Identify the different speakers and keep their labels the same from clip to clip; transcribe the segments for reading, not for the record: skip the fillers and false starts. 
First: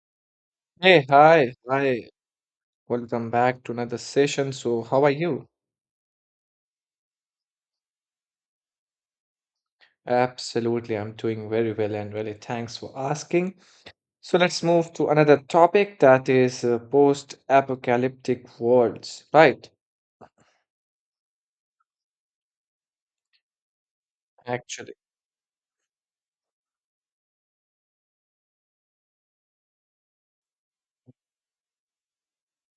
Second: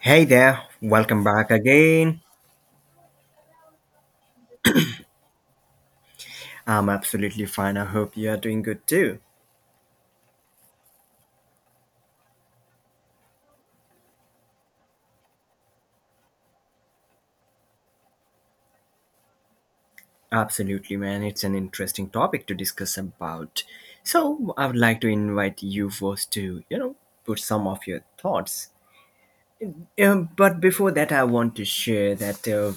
Speaker 1: Hey there,
Speaker 2: Hey,
Speaker 1: welcome back
Speaker 2: hi, hi.
Speaker 1: again.
Speaker 2: Welcome back to another session. So, how are you?
Speaker 1: I'm absolutely fine. I hope you are doing good too.
Speaker 2: Absolutely, I'm doing very well and really thanks for asking. So, let's move to another topic that is post-apocalyptic worlds, right?
Speaker 1: Absolutely, man. It's an interesting topic to discuss about. So, I would
Speaker 2: Actually,
Speaker 1: like to invite you first to, you know, put some of your thoughts. But before that, I want to share that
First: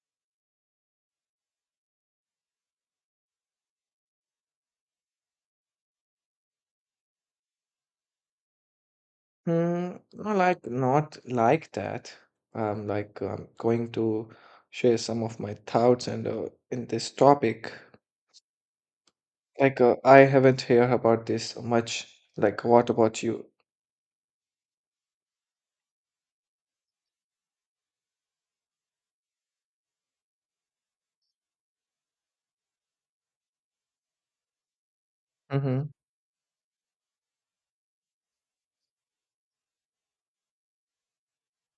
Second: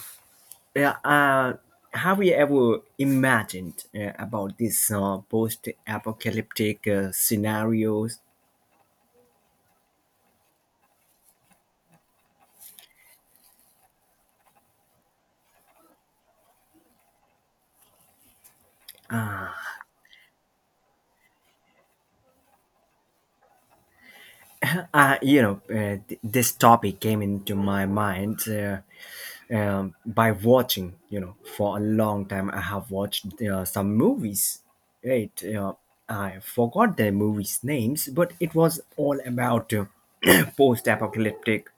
Speaker 1: yeah, have you ever imagined about these post apocalyptic scenarios?
Speaker 2: hmm, no, like not like that. I'm like going to share some of my thoughts and in this topic. Like, I haven't heard about this much. Like, what about you?
Speaker 1: This topic came into my mind by watching, you know, for a long time. I have watched some movies, right?
Speaker 2: Mm-hmm.
Speaker 1: I forgot the movies' names, but it was all about post apocalyptic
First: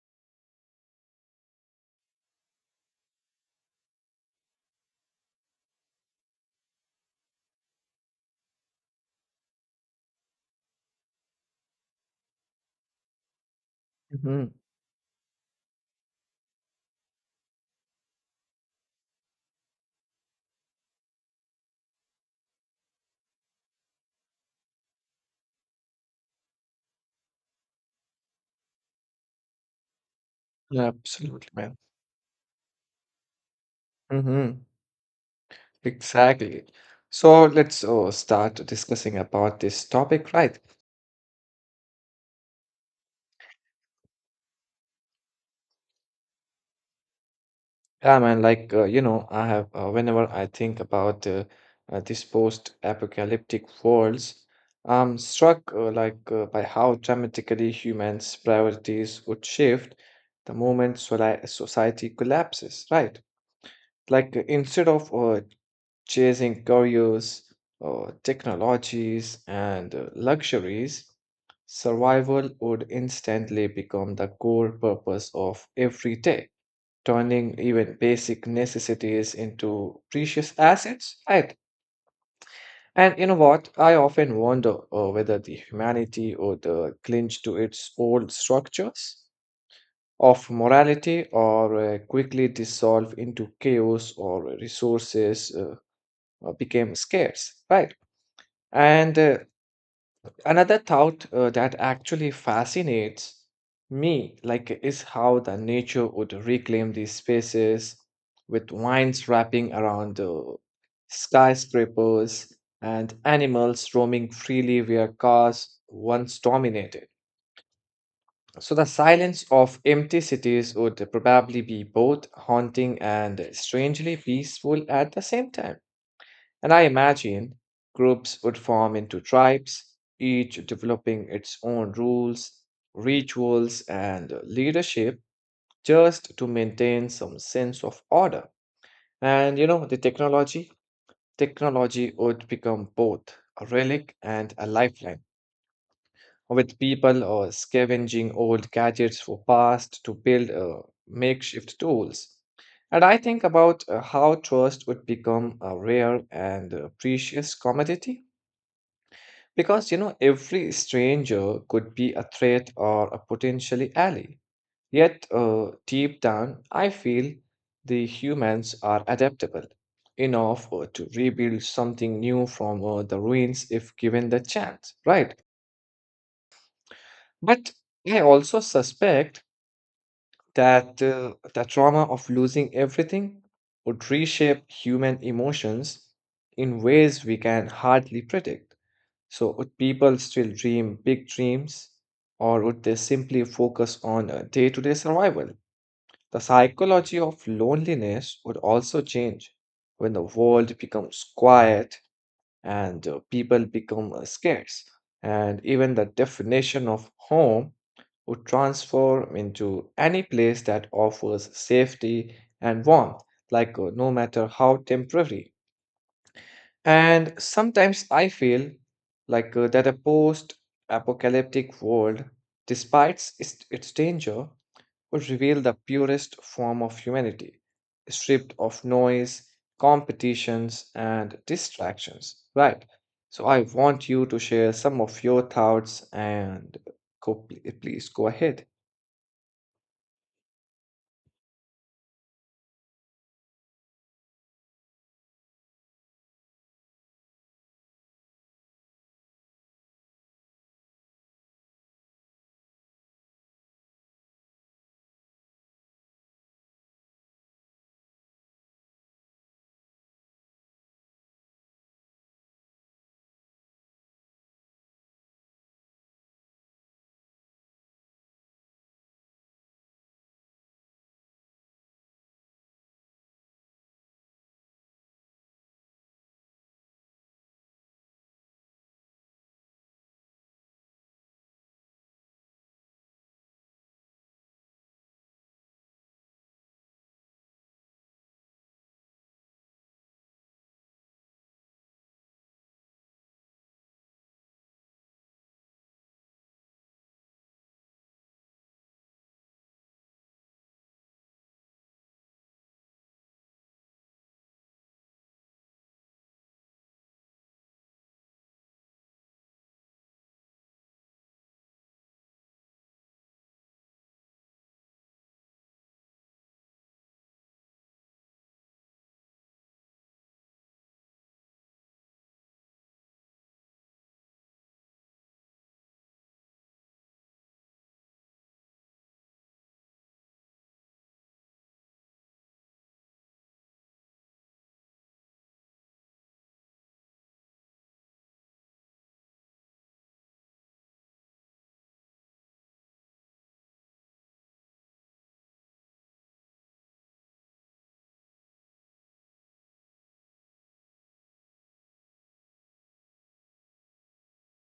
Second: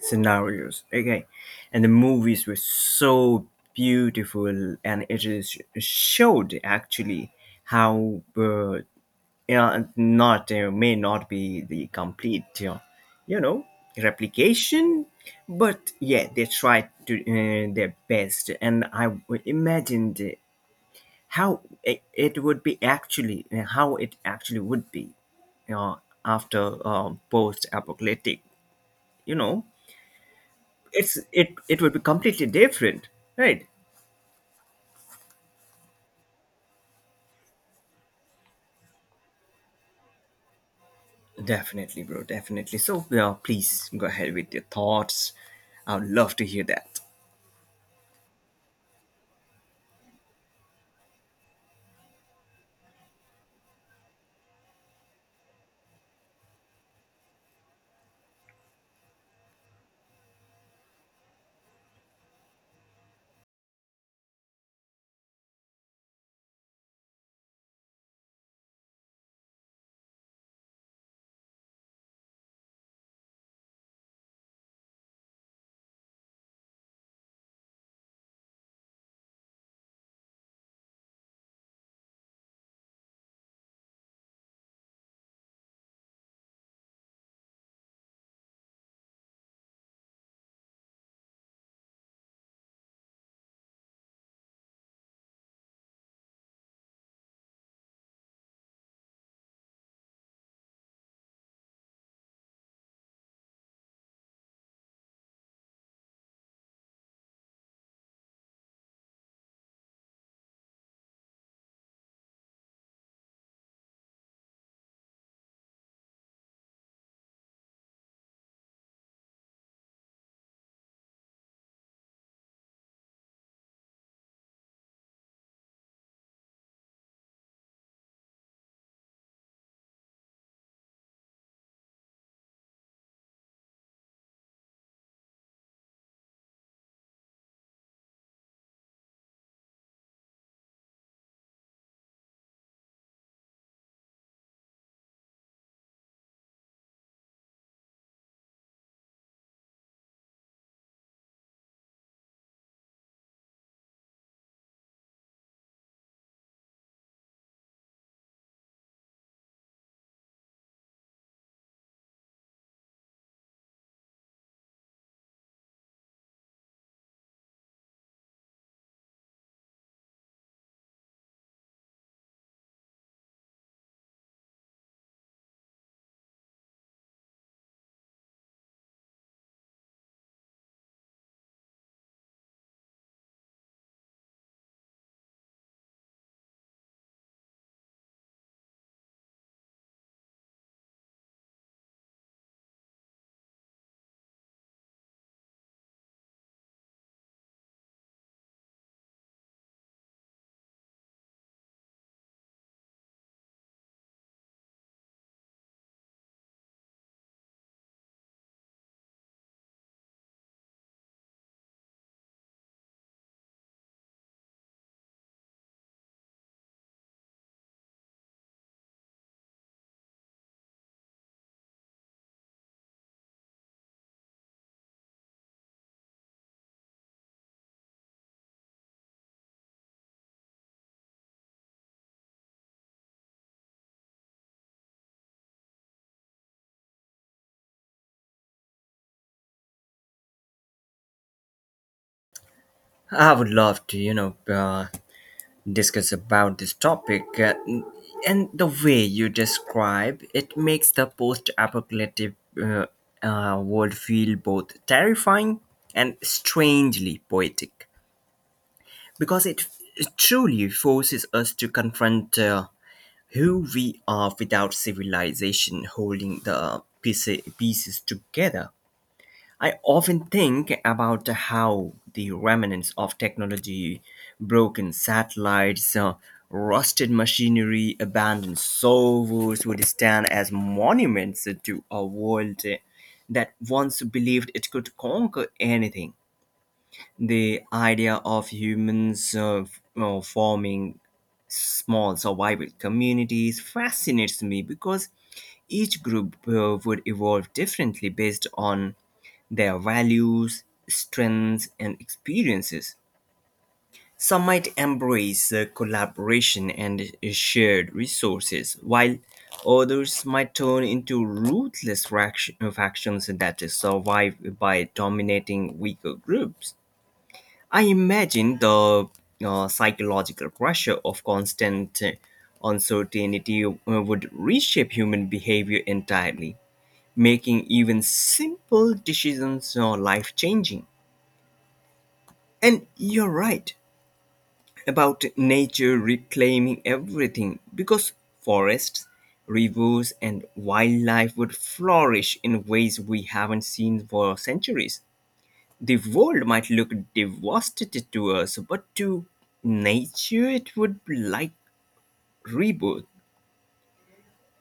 Speaker 1: scenarios, okay? And the movies were so beautiful, and it is showed actually how. Yeah, and not may not be the complete, you know,
Speaker 2: Mm-hmm.
Speaker 1: replication, but yeah, they tried to their best, and I imagined how it would be actually, how it actually would be, you know, after post-apocalyptic. You know, it's
Speaker 2: Absolutely,
Speaker 1: it
Speaker 2: man.
Speaker 1: it would be completely different, right?
Speaker 2: Hmm. Exactly. So let's start discussing about this topic, right?
Speaker 1: Definitely, bro. Definitely. So, yeah, please go ahead with your thoughts. I would love to hear that.
Speaker 2: Yeah, man. Like you know, I have whenever I think about this post-apocalyptic worlds, I'm struck like by how dramatically humans' priorities would shift the moment society collapses, right? Like instead of chasing careers, technologies, and luxuries, survival would instantly become the core purpose of every day, turning even basic necessities into precious assets, right? And you know what? I often wonder whether the humanity would clinch to its old structures of morality or quickly dissolve into chaos or resources became scarce, right? And another thought that actually fascinates me, like, is how the nature would reclaim these spaces with vines wrapping around the skyscrapers and animals roaming freely where cars once dominated. So the silence of empty cities would probably be both haunting and strangely peaceful at the same time. And I imagine groups would form into tribes, each developing its own rules, rituals, and leadership just to maintain some sense of order. And you know, the technology would become both a relic and a lifeline, with people scavenging old gadgets for past to build makeshift tools. And I think about how trust would become a rare and precious commodity. Because, you know, every stranger could be a threat or a potentially ally. Yet, deep down, I feel the humans are adaptable enough to rebuild something new from the ruins if given the chance, right? But I also suspect that the trauma of losing everything would reshape human emotions in ways we can hardly predict. So, would people still dream big dreams, or would they simply focus on day-to-day survival? The psychology of loneliness would also change when the world becomes quiet and people become scarce, and even the definition of home would transform into any place that offers safety and warmth, like no matter how temporary. And sometimes I feel like that a post-apocalyptic world, despite its danger, would reveal the purest form of humanity, stripped of noise, competitions, and distractions. Right. So I want you to share some of your thoughts and please go ahead.
Speaker 1: I would love to, you know, discuss about this topic. And the way you describe it makes the post-apocalyptic uh, world feel both terrifying and strangely poetic, because it truly forces us to confront who we are without civilization holding the pieces together. I often think about how the remnants of technology, broken satellites, rusted machinery, abandoned servers would stand as monuments to a world that once believed it could conquer anything. The idea of humans forming small survival communities fascinates me because each group would evolve differently based on their values, strengths, and experiences. Some might embrace collaboration and shared resources, while others might turn into ruthless factions that survive by dominating weaker groups. I imagine the psychological pressure of constant uncertainty would reshape human behavior entirely, making even simple decisions life changing. And you're right about nature reclaiming everything because forests, rivers, and wildlife would flourish in ways we haven't seen for centuries. The world might look devastated to us, but to nature it would be like rebirth.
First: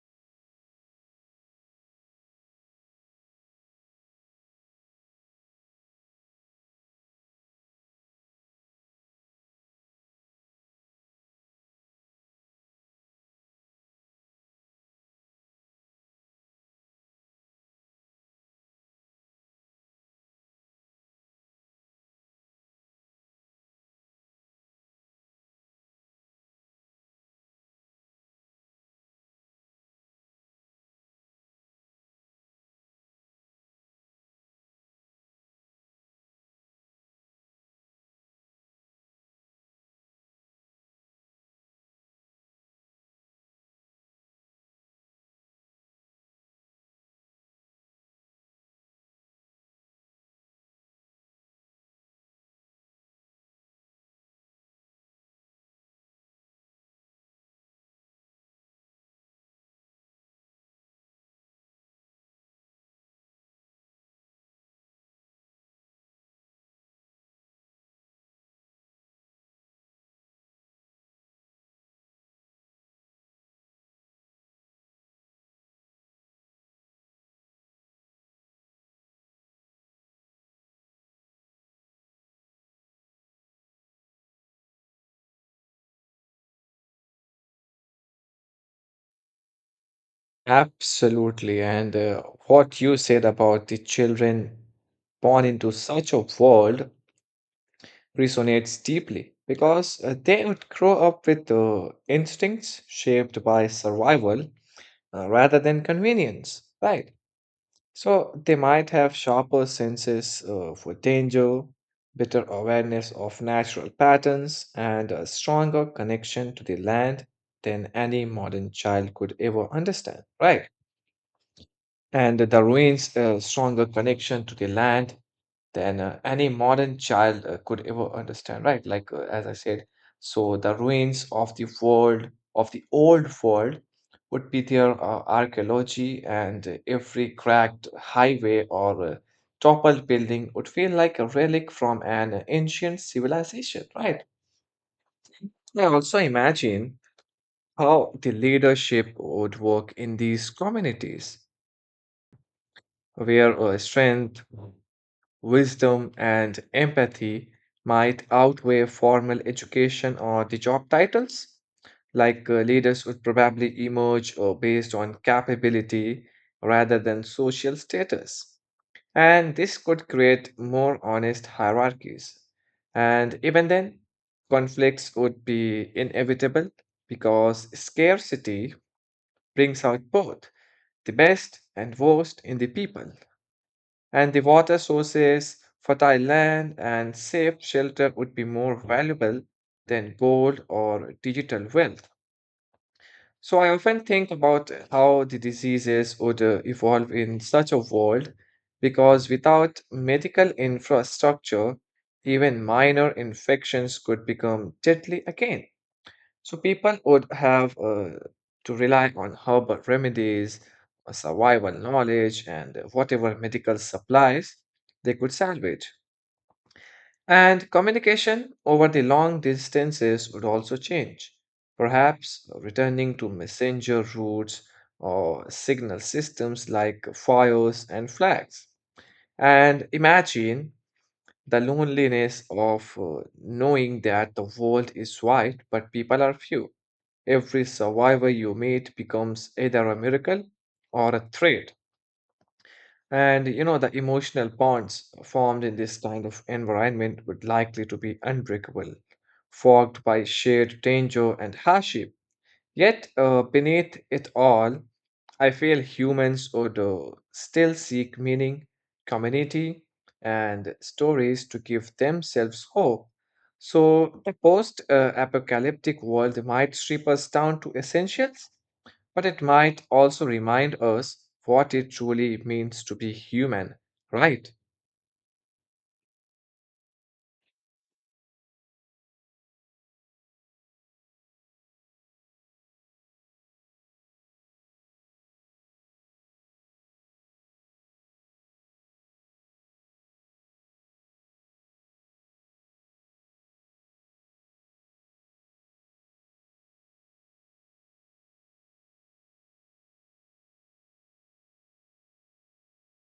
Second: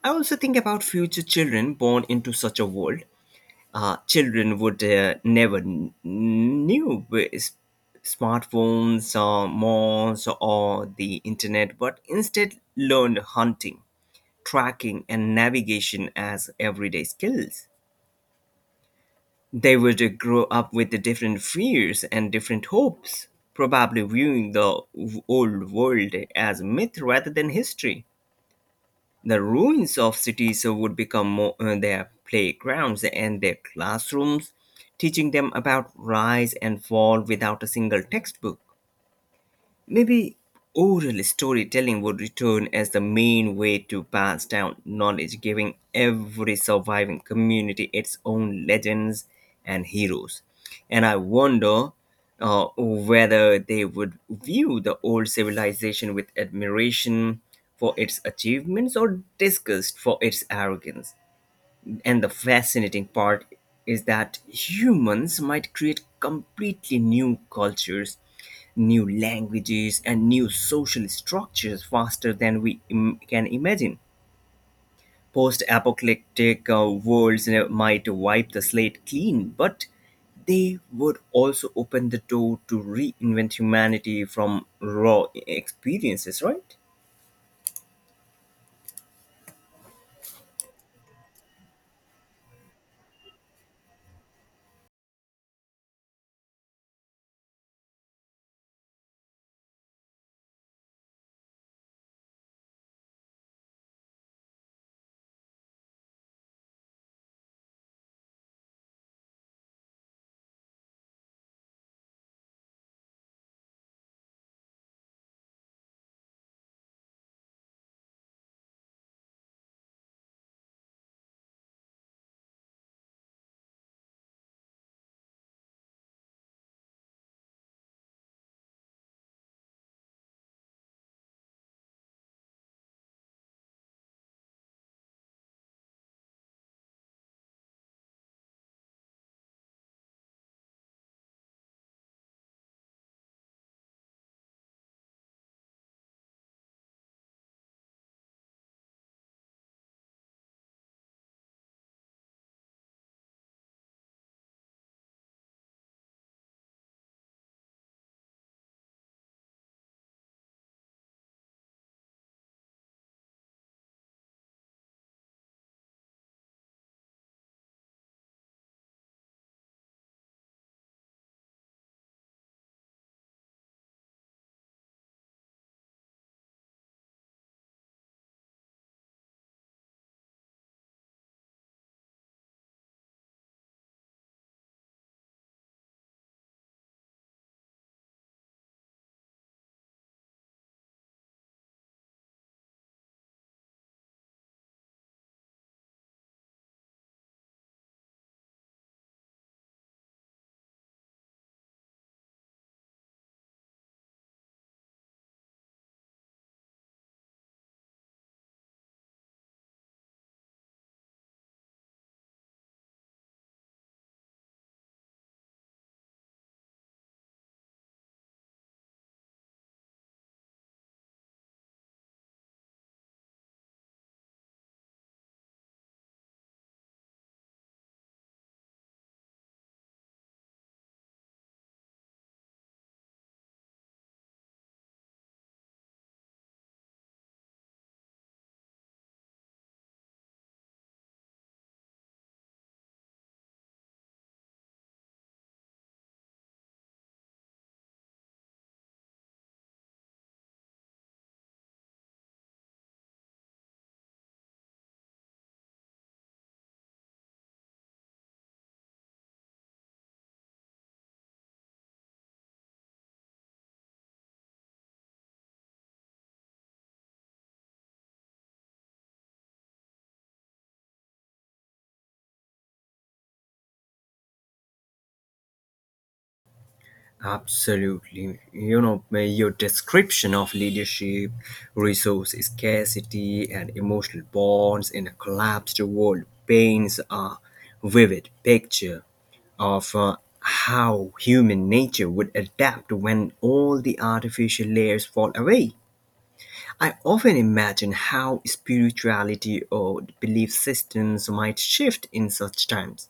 Speaker 1: I also think about future children born into such a world. Children would never knew with smartphones or malls or the internet, but instead learned hunting, tracking, and navigation as everyday skills. They would grow up with the different fears and different hopes, probably viewing the old world as myth rather than history. The ruins of cities would become more, their playgrounds and their classrooms, teaching them about rise and fall without a single textbook. Maybe oral storytelling would return as the main way to pass down knowledge, giving every surviving community its own legends and heroes. And I wonder whether they would view the old civilization with admiration for its achievements or disgust for its arrogance. And the fascinating part is that humans might create completely new cultures, new languages, and new social structures faster than we can imagine. Post apocalyptic worlds might wipe the slate clean, but they would also open the door to reinvent humanity from raw experiences, right?
Speaker 2: Absolutely. And what you said about the children born into such a world resonates deeply because they would grow up with instincts shaped by survival rather than convenience, right? So they might have sharper senses for danger, better awareness of natural patterns, and a stronger connection to the land than any modern child could ever understand, right? And the ruins a stronger connection to the land than any modern child could ever understand, right? Like, as I said, so the ruins of the world, of the old world, would be their archaeology, and every cracked highway or toppled building would feel like a relic from an ancient civilization, right? I also imagine how the leadership would work in these communities where strength wisdom, and empathy might outweigh formal education or the job titles. Like leaders would probably emerge based on capability rather than social status. And this could create more honest hierarchies. And even then, conflicts would be inevitable because scarcity brings out both the best and worst in the people. And the water sources, fertile land, and safe shelter would be more valuable than gold or digital wealth. So I often think about how the diseases would evolve in such a world because without medical infrastructure, even minor infections could become deadly again. So people would have to rely on herbal remedies, survival knowledge, and whatever medical supplies they could salvage. And communication over the long distances would also change, perhaps returning to messenger routes or signal systems like fires and flags. And imagine the loneliness of knowing that the world is wide, but people are few. Every survivor you meet becomes either a miracle or a threat. And you know, the emotional bonds formed in this kind of environment would likely to be unbreakable, forged by shared danger and hardship. Yet, beneath it all, I feel humans would still seek meaning, community, and stories to give themselves hope. So, the post apocalyptic world might strip us down to essentials, but it might also remind us what it truly means to be human, right?
Speaker 1: Absolutely. Your description of leadership, resource scarcity, and emotional bonds in a collapsed world paints a vivid picture of how human nature would adapt when all the artificial layers fall away. I often imagine how spirituality or belief systems might shift in such times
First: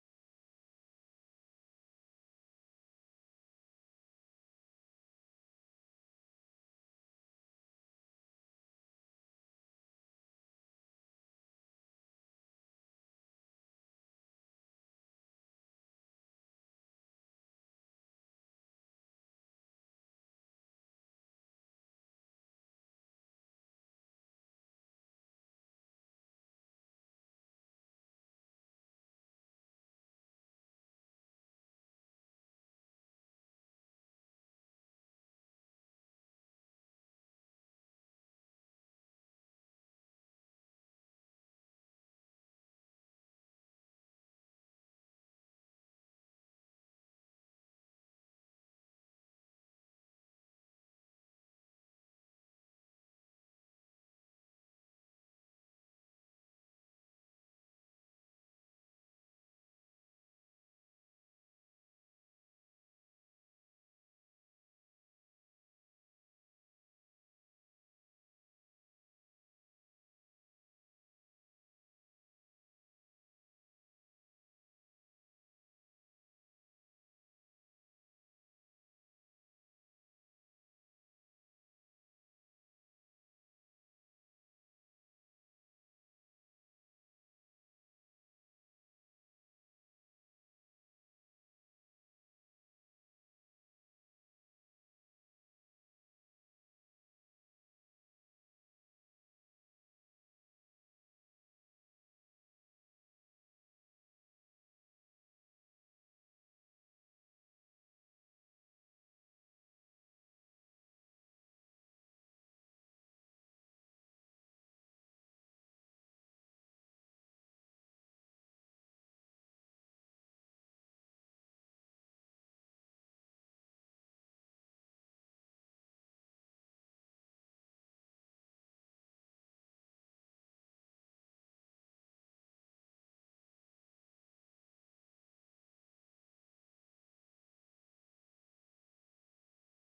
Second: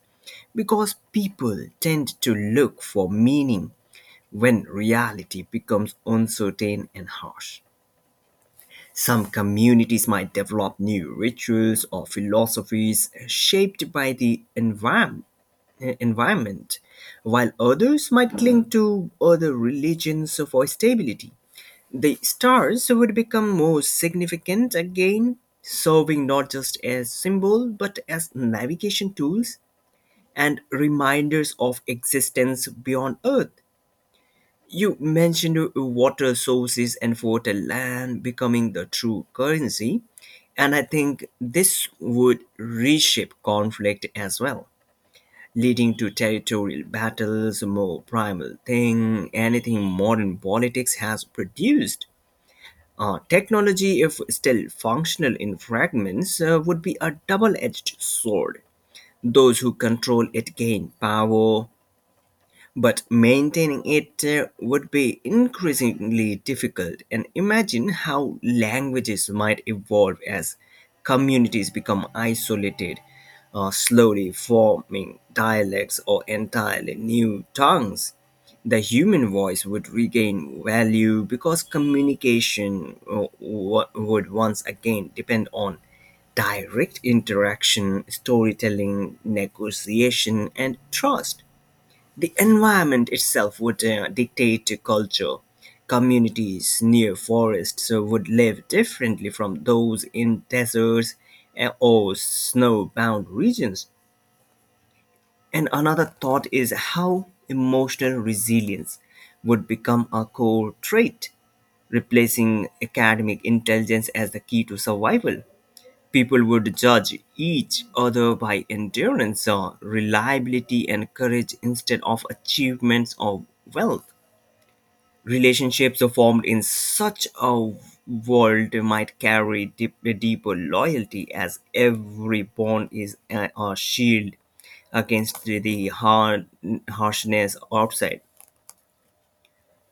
Speaker 1: because people tend to look for meaning when reality becomes uncertain and harsh. Some communities might develop new rituals or philosophies shaped by the environment, while others might cling to other religions for stability. The stars would become more significant again, serving not just as symbol but as navigation tools and reminders of existence beyond Earth. You mentioned water sources and water land becoming the true currency, and I think this would reshape conflict as well, leading to territorial battles, a more primal thing, anything modern politics has produced. Technology, if still functional in fragments, would be a double edged sword. Those who control it gain power, but maintaining it would be increasingly difficult. And imagine how languages might evolve as communities become isolated, slowly forming dialects or entirely new tongues. The human voice would regain value because communication would once again depend on direct interaction, storytelling, negotiation, and trust. The environment itself would dictate the culture. Communities near forests would live differently from those in deserts or snow-bound regions. And another thought is how emotional resilience would become a core trait, replacing academic intelligence as the key to survival. People would judge each other by endurance, reliability, and courage instead of achievements or wealth. Relationships formed in such a world might carry deep, deeper loyalty as every bond is a shield against the hard, harshness outside.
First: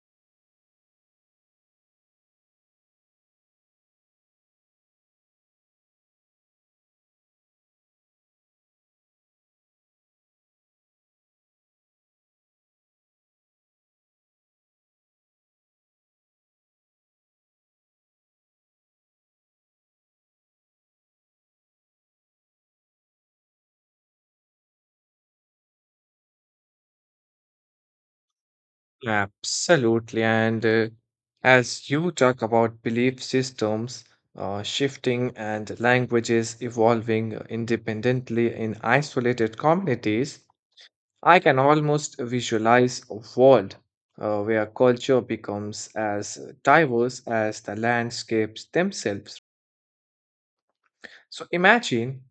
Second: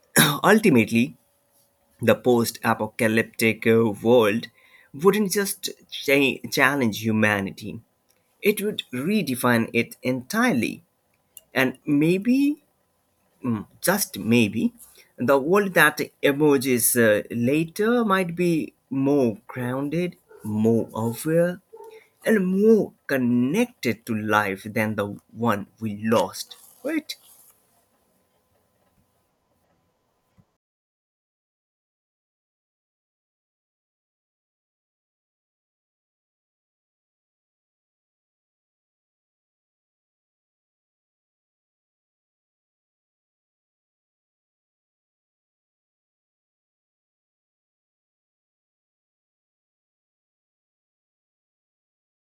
Speaker 1: Ultimately, the post apocalyptic world wouldn't just challenge humanity, it would redefine it entirely. And maybe, just maybe, the world that emerges later might be more grounded, more aware, and more connected to life than the one we lost, right?
Speaker 2: Absolutely. And as you talk about belief systems shifting and languages evolving independently in isolated communities, I can almost visualize a world where culture becomes as diverse as the landscapes themselves. So imagine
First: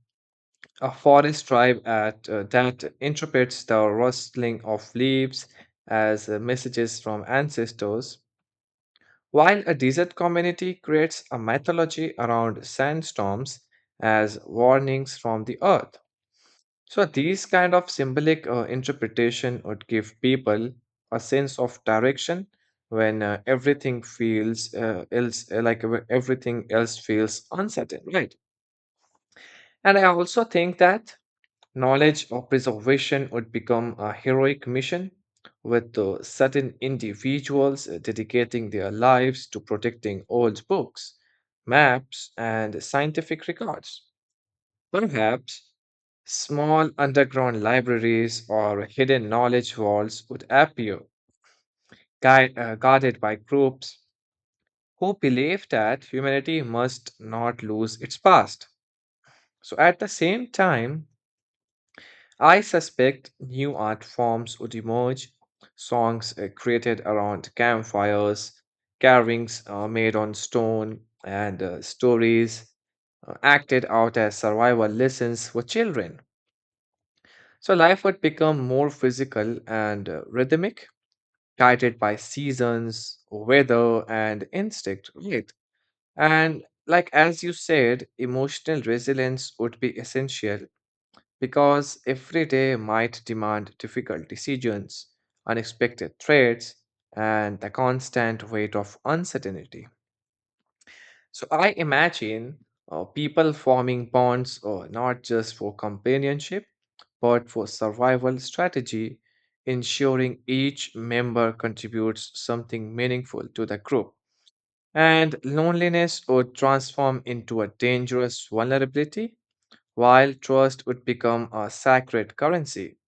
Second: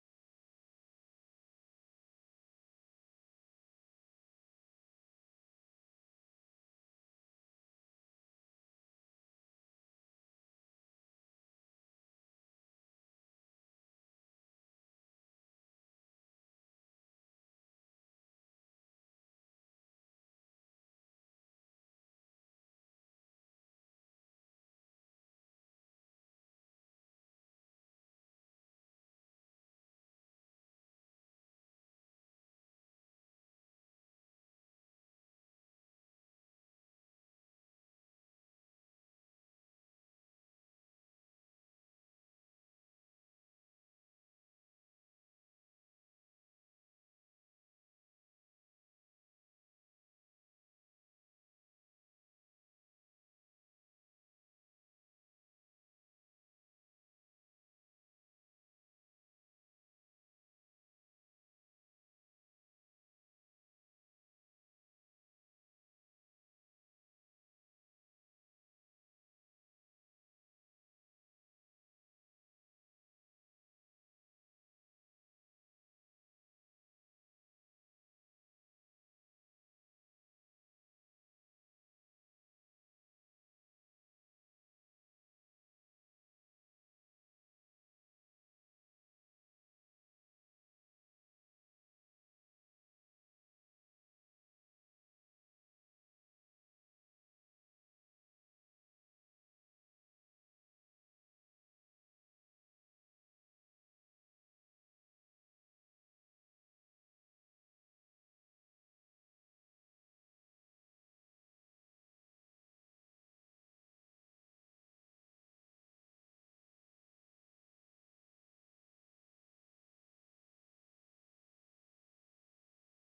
Speaker 2: a forest tribe at, that interprets the rustling of leaves as messages from ancestors, while a desert community creates a mythology around sandstorms as warnings from the earth. So, these kind of symbolic interpretation would give people a sense of direction when everything else feels uncertain, right? And I also think that knowledge or preservation would become a heroic mission, with certain individuals dedicating their lives to protecting old books, maps, and scientific records. Perhaps small underground libraries or hidden knowledge vaults would appear, guarded by groups who believe that humanity must not lose its past. So, at the same time, I suspect new art forms would emerge, songs created around campfires, carvings made on stone, and stories acted out as survival lessons for children. So life would become more physical and rhythmic, guided by seasons, weather, and instinct, right? And like as you said, emotional resilience would be essential because every day might demand difficult decisions, unexpected threats, and the constant weight of uncertainty. So I imagine people forming bonds not just for companionship, but for survival strategy, ensuring each member contributes something meaningful to the group. And loneliness would transform into a dangerous vulnerability, while trust would become a sacred currency.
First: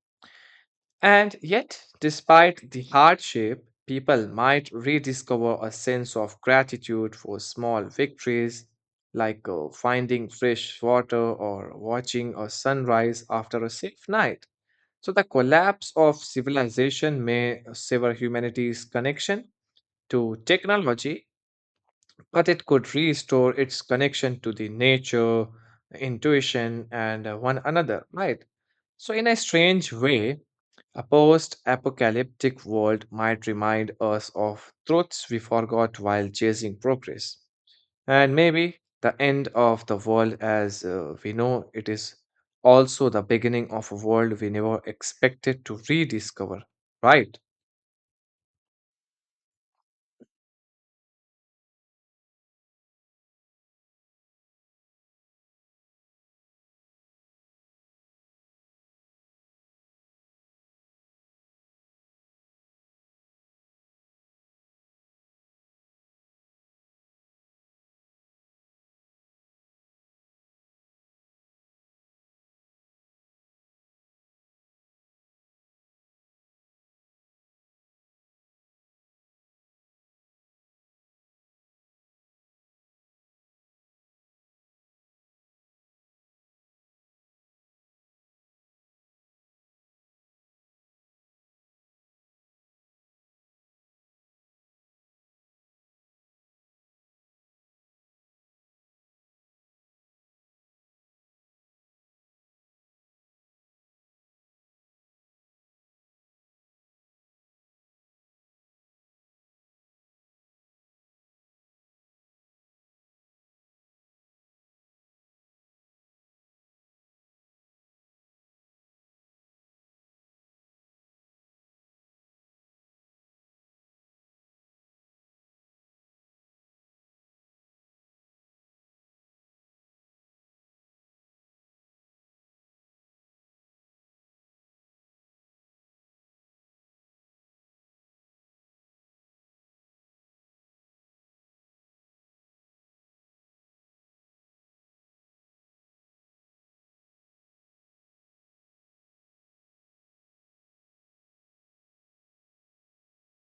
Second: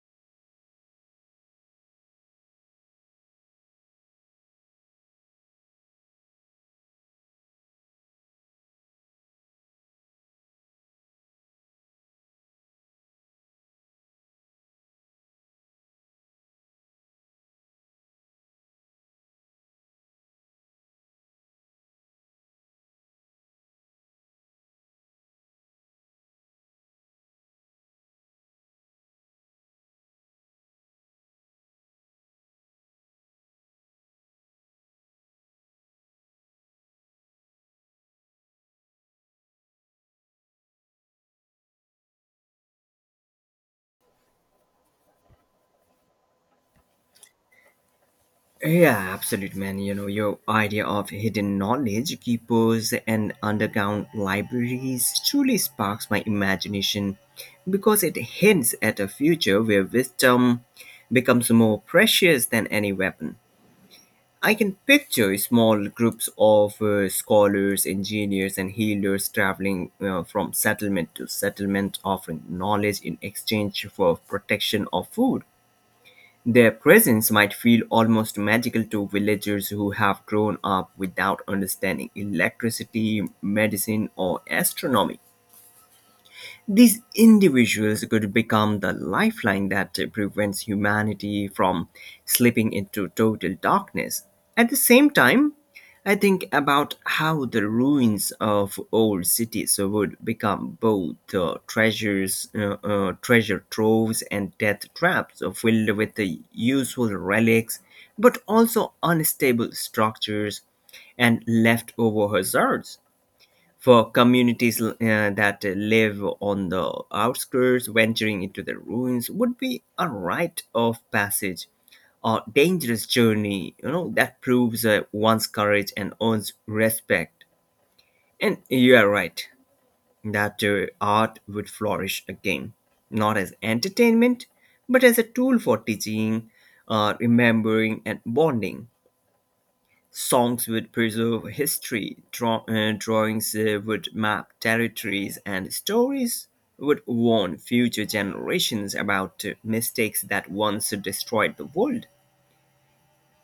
Speaker 2: And yet, despite the hardship, people might rediscover a sense of gratitude for small victories, like finding fresh water or watching a sunrise after a safe night. So, the collapse of civilization may sever humanity's connection to technology, but it could restore its connection to the nature, intuition, and one another, right? So, in a strange way, a post apocalyptic world might remind us of truths we forgot while chasing progress. And maybe the end of the world as we know it is also the beginning of a world we never expected to rediscover, right?
Speaker 1: Yeah, absolute man. You know, your idea of hidden knowledge keepers and underground libraries truly sparks my imagination because it hints at a future where wisdom becomes more precious than any weapon. I can picture small groups of scholars, engineers, and healers traveling from settlement to settlement, offering knowledge in exchange for protection or food. Their presence might feel almost magical to villagers who have grown up without understanding electricity, medicine, or astronomy. These individuals could become the lifeline that prevents humanity from slipping into total darkness. At the same time, I think about how the ruins of old cities would become both treasure troves, and death traps filled with the useful relics, but also unstable structures and leftover hazards for communities that live on the outskirts. Venturing into the ruins would be a rite of passage, a dangerous journey, you know, that proves one's courage and earns respect. And you are right that art would flourish again, not as entertainment, but as a tool for teaching, remembering, and bonding. Songs would preserve history, drawings would map territories, and stories would warn future generations about mistakes that once destroyed the world.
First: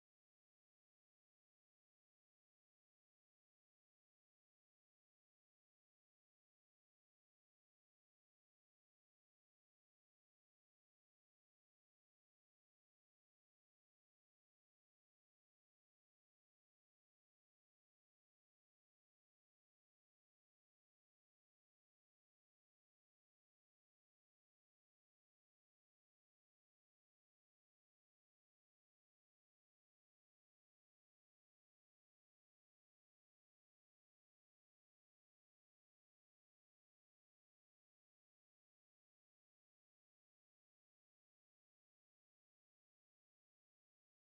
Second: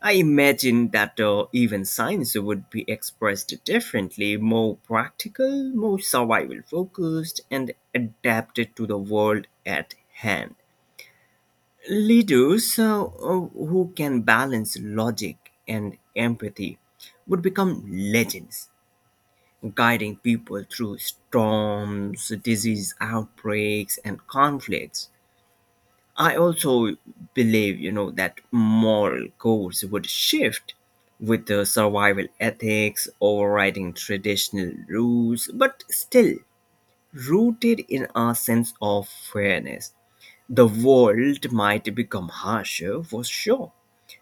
Speaker 1: I imagine that even science would be expressed differently, more practical, more survival focused, and adapted to the world at hand. Leaders who can balance logic and empathy would become legends guiding people through storms, disease outbreaks, and conflicts. I also believe, you know, that moral codes would shift with the survival ethics overriding traditional rules, but still rooted in our sense of fairness. The world might become harsher for sure,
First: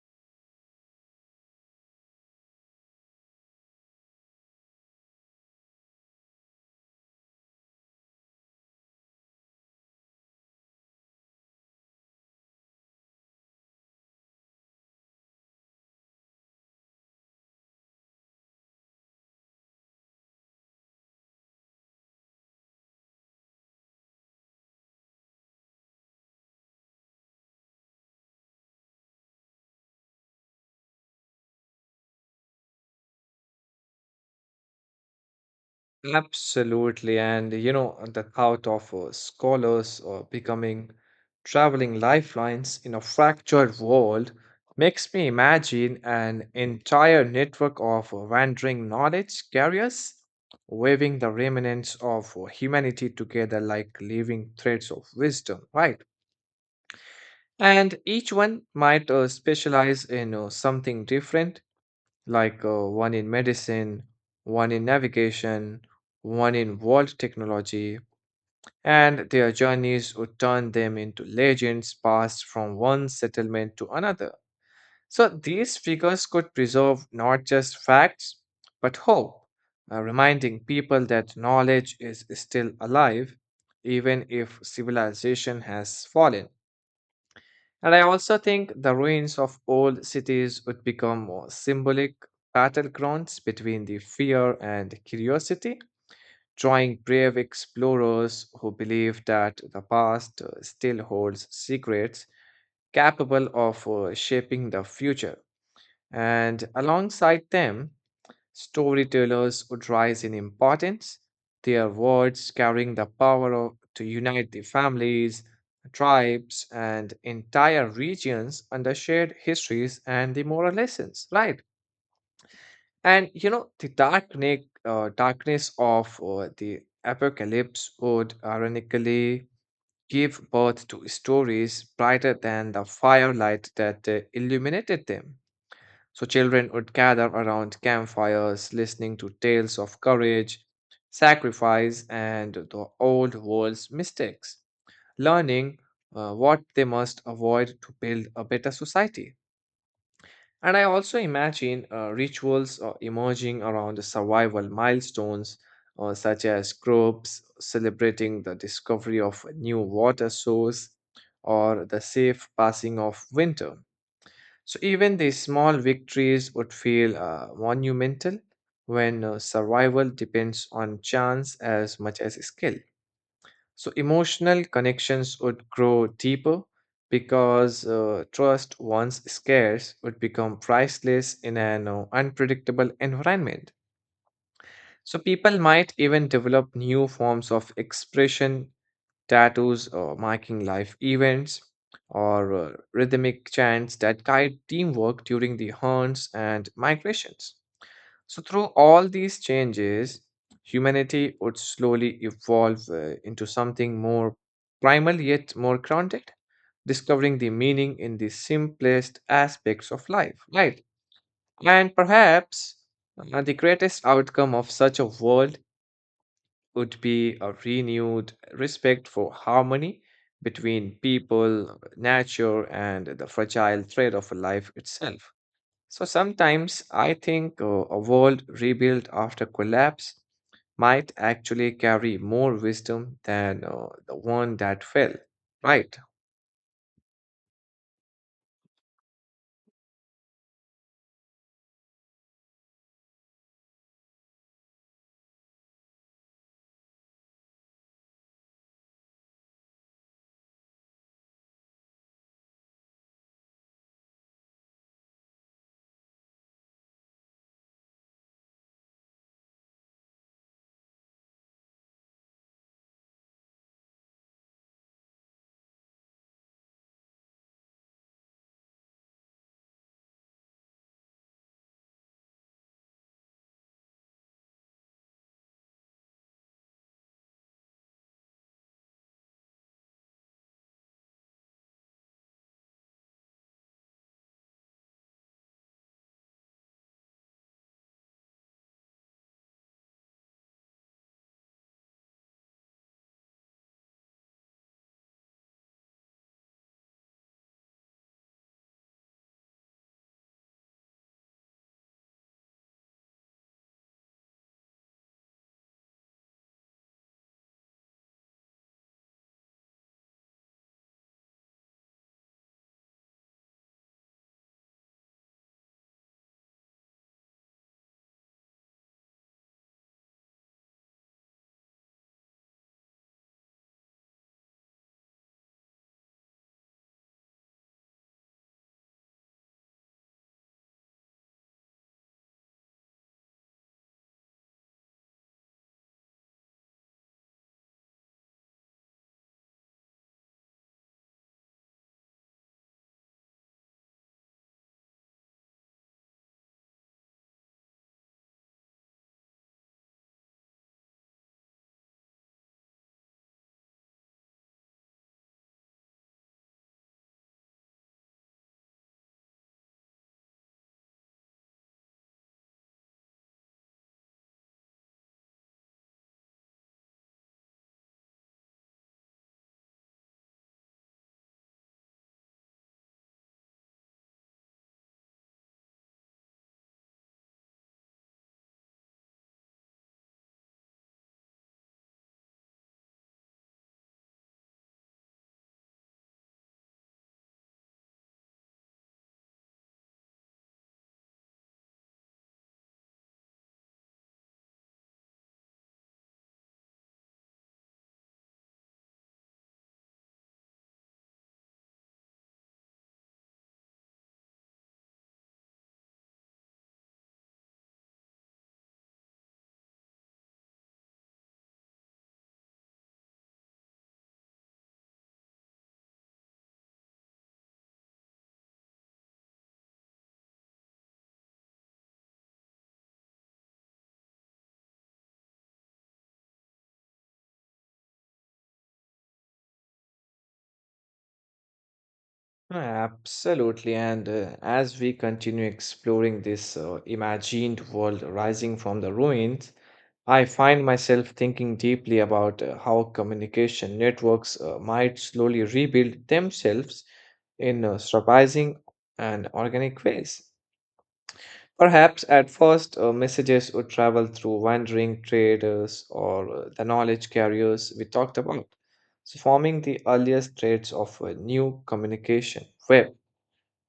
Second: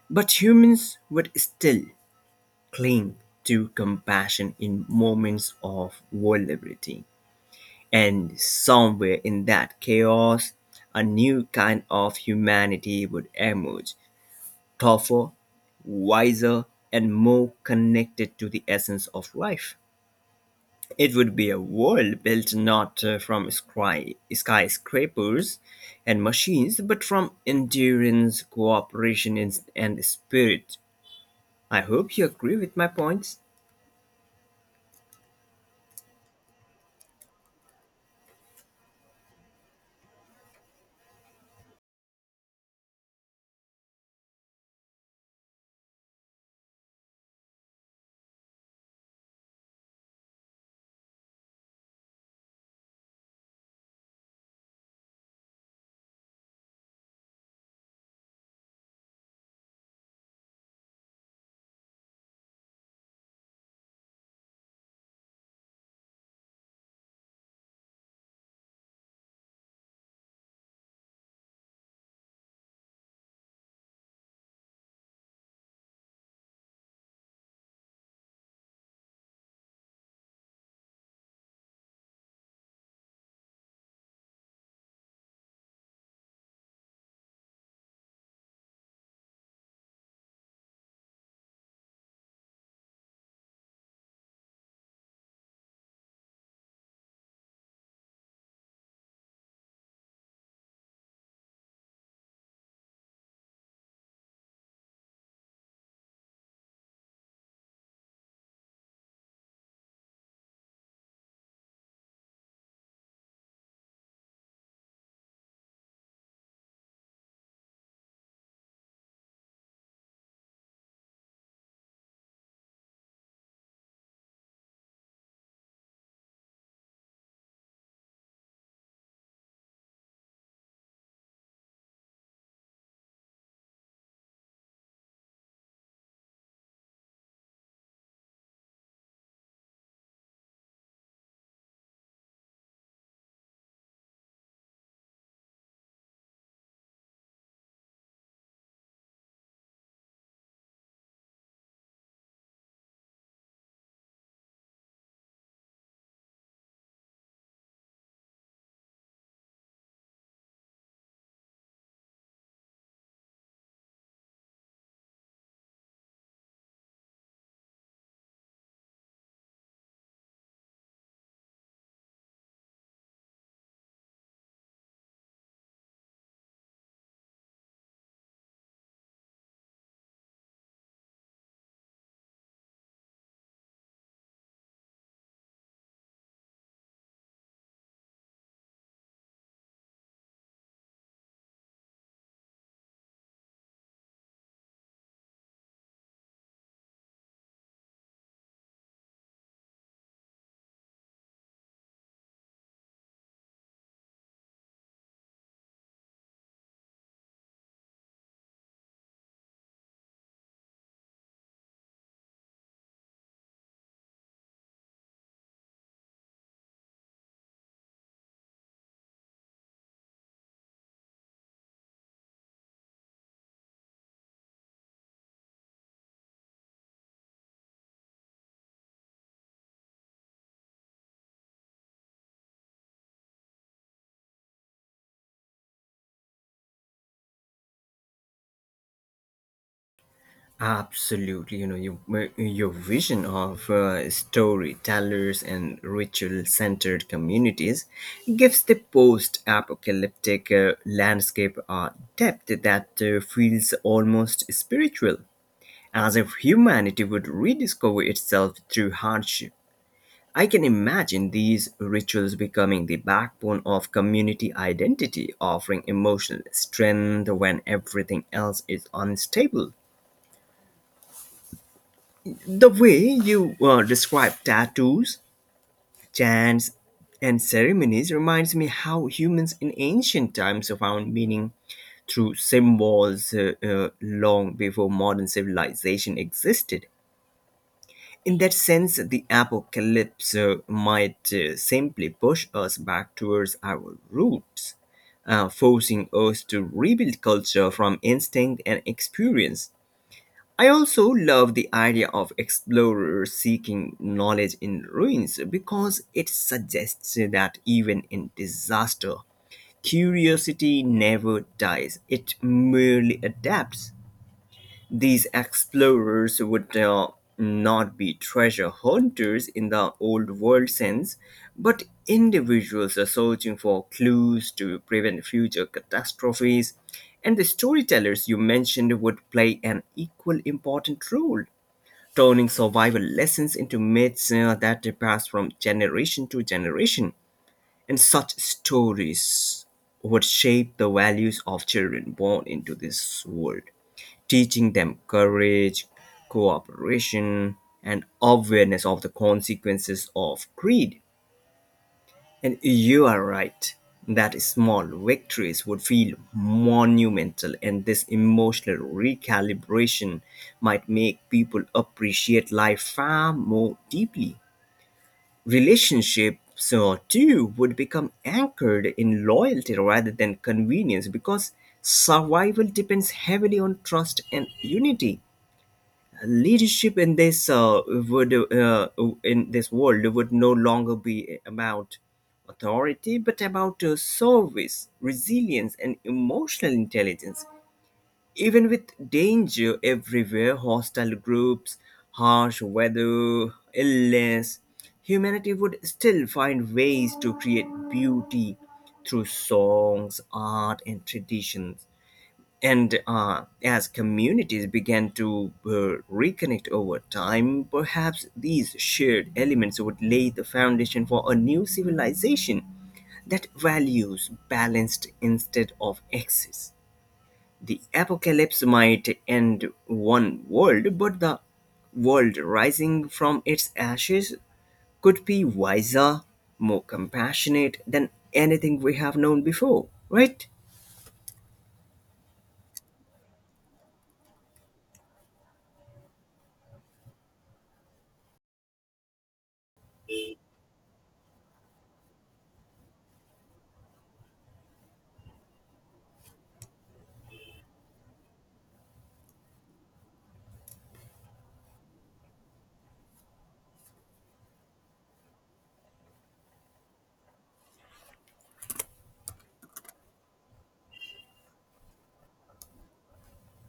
Speaker 1: but humans would still cling to compassion in moments of vulnerability. And somewhere in that chaos, a new kind of humanity would emerge, tougher, wiser, and more connected to the essence of life. It would be a world built not from skyscrapers and machines, but from endurance, cooperation, and spirit. I hope you agree with my points.
Speaker 2: Absolutely. And you know, the thought of scholars or becoming traveling lifelines in a fractured world makes me imagine an entire network of wandering knowledge carriers weaving the remnants of humanity together like living threads of wisdom, right? And each one might specialize in something different like one in medicine, one in navigation, one in world technology, and their journeys would turn them into legends passed from one settlement to another. So these figures could preserve not just facts, but hope, reminding people that knowledge is still alive, even if civilization has fallen. And I also think the ruins of old cities would become more symbolic battlegrounds between the fear and curiosity, drawing brave explorers who believe that the past still holds secrets capable of shaping the future. And alongside them, storytellers would rise in importance, their words carrying the power of, to unite the families, tribes, and entire regions under shared histories and the moral lessons, right? And you know, the darkness of the apocalypse would ironically give birth to stories brighter than the firelight that illuminated them. So children would gather around campfires, listening to tales of courage, sacrifice, and the old world's mistakes, learning what they must avoid to build a better society. And I also imagine rituals emerging around the survival milestones, such as groups celebrating the discovery of a new water source or the safe passing of winter. So even the small victories would feel monumental when survival depends on chance as much as skill. So emotional connections would grow deeper because trust, once scarce, would become priceless in an unpredictable environment. So people might even develop new forms of expression, tattoos marking life events, or rhythmic chants that guide teamwork during the hunts and migrations. So, through all these changes, humanity would slowly evolve into something more primal yet more grounded, discovering the meaning in the simplest aspects of life, right? And perhaps the greatest outcome of such a world would be a renewed respect for harmony between people, nature, and the fragile thread of life itself. So sometimes I think a world rebuilt after collapse might actually carry more wisdom than the one that fell, right?
Speaker 1: Absolutely, you know, your vision of storytellers and ritual centered communities gives the post apocalyptic landscape a depth that feels almost spiritual, as if humanity would rediscover itself through hardship. I can imagine these rituals becoming the backbone of community identity, offering emotional strength when everything else is unstable. The way you describe tattoos, chants, and ceremonies reminds me how humans in ancient times found meaning through symbols long before modern civilization existed. In that sense, the apocalypse might simply push us back towards our roots, forcing us to rebuild culture from instinct and experience. I also love the idea of explorers seeking knowledge in ruins because it suggests that even in disaster, curiosity never dies, it merely adapts. These explorers would not be treasure hunters in the old world sense, but individuals are searching for clues to prevent future catastrophes. And the storytellers you mentioned would play an equal important role, turning survival lessons into myths that pass from generation to generation. And such stories would shape the values of children born into this world, teaching them courage, cooperation, and awareness of the consequences of greed. And you are right that small victories would feel monumental, and this emotional recalibration might make people appreciate life far more deeply. Relationships, too, would become anchored in loyalty rather than convenience because survival depends heavily on trust and unity. Leadership in this world would no longer be about authority but about service, resilience, and emotional intelligence. Even with danger everywhere, hostile groups, harsh weather, illness, humanity would still find ways to create beauty through songs, art, and traditions. And as communities began to reconnect over time, perhaps these shared elements would lay the foundation for a new civilization that values balanced instead of excess. The apocalypse might end one world, but the world rising from its ashes could be wiser, more compassionate than anything we have known before, right?
Speaker 2: No, absolutely. And as we continue exploring this imagined world rising from the ruins, I find myself thinking deeply about how communication networks might slowly rebuild themselves in surprising and organic ways. Perhaps at first, messages would travel through wandering traders or the knowledge carriers we talked about, so forming the earliest threads of a new communication web.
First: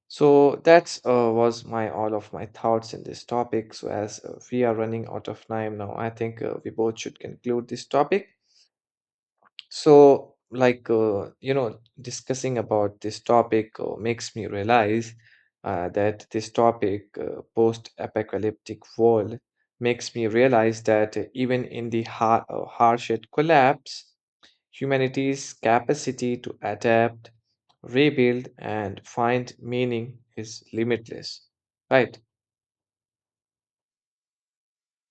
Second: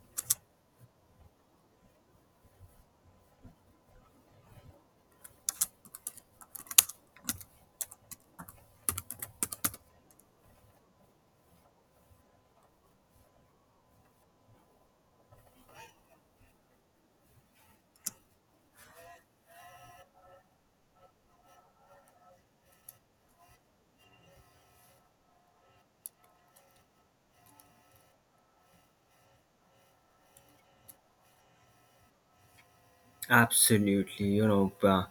Speaker 2: So that's was my all of my thoughts in this topic. So as we are running out of time now, I think we both should conclude this topic. So like you know, discussing about this topic makes me realize that this topic, post-apocalyptic world, makes me realize that even in the harshest collapse, humanity's capacity to adapt, rebuild, and find meaning is limitless. Right,
Speaker 1: Absolutely, you know,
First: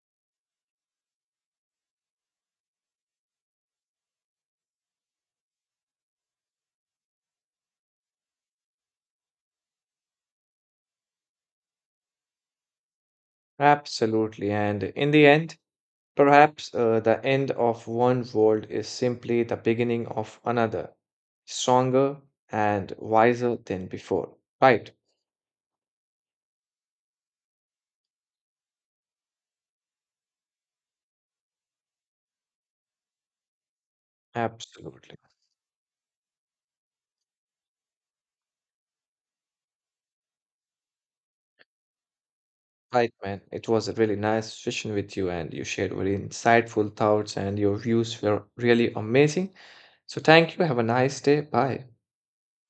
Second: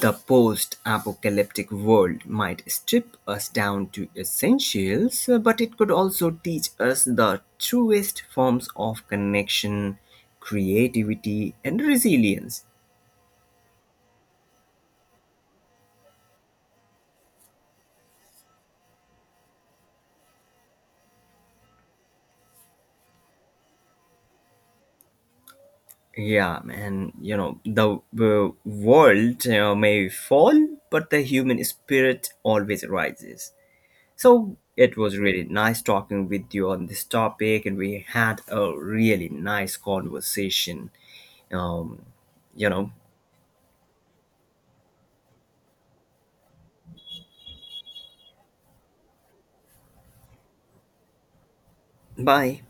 Speaker 1: the post apocalyptic world might strip us down to essentials, but it could also teach us the truest forms of connection, creativity, and resilience.
Speaker 2: absolutely. And in the end, perhaps the end of one world is simply the beginning of another, stronger and wiser than before. Right,
Speaker 1: Yeah, and you know, the world may fall, but the human spirit always rises. So it
Speaker 2: absolutely.
Speaker 1: was really nice talking with you on this topic, and we had a really nice conversation. Um, you know,
Speaker 2: Right, man. It was a really nice session with you, and you shared very insightful thoughts, and your views were really amazing. So, thank you. Have a nice day. Bye.
Speaker 1: Bye.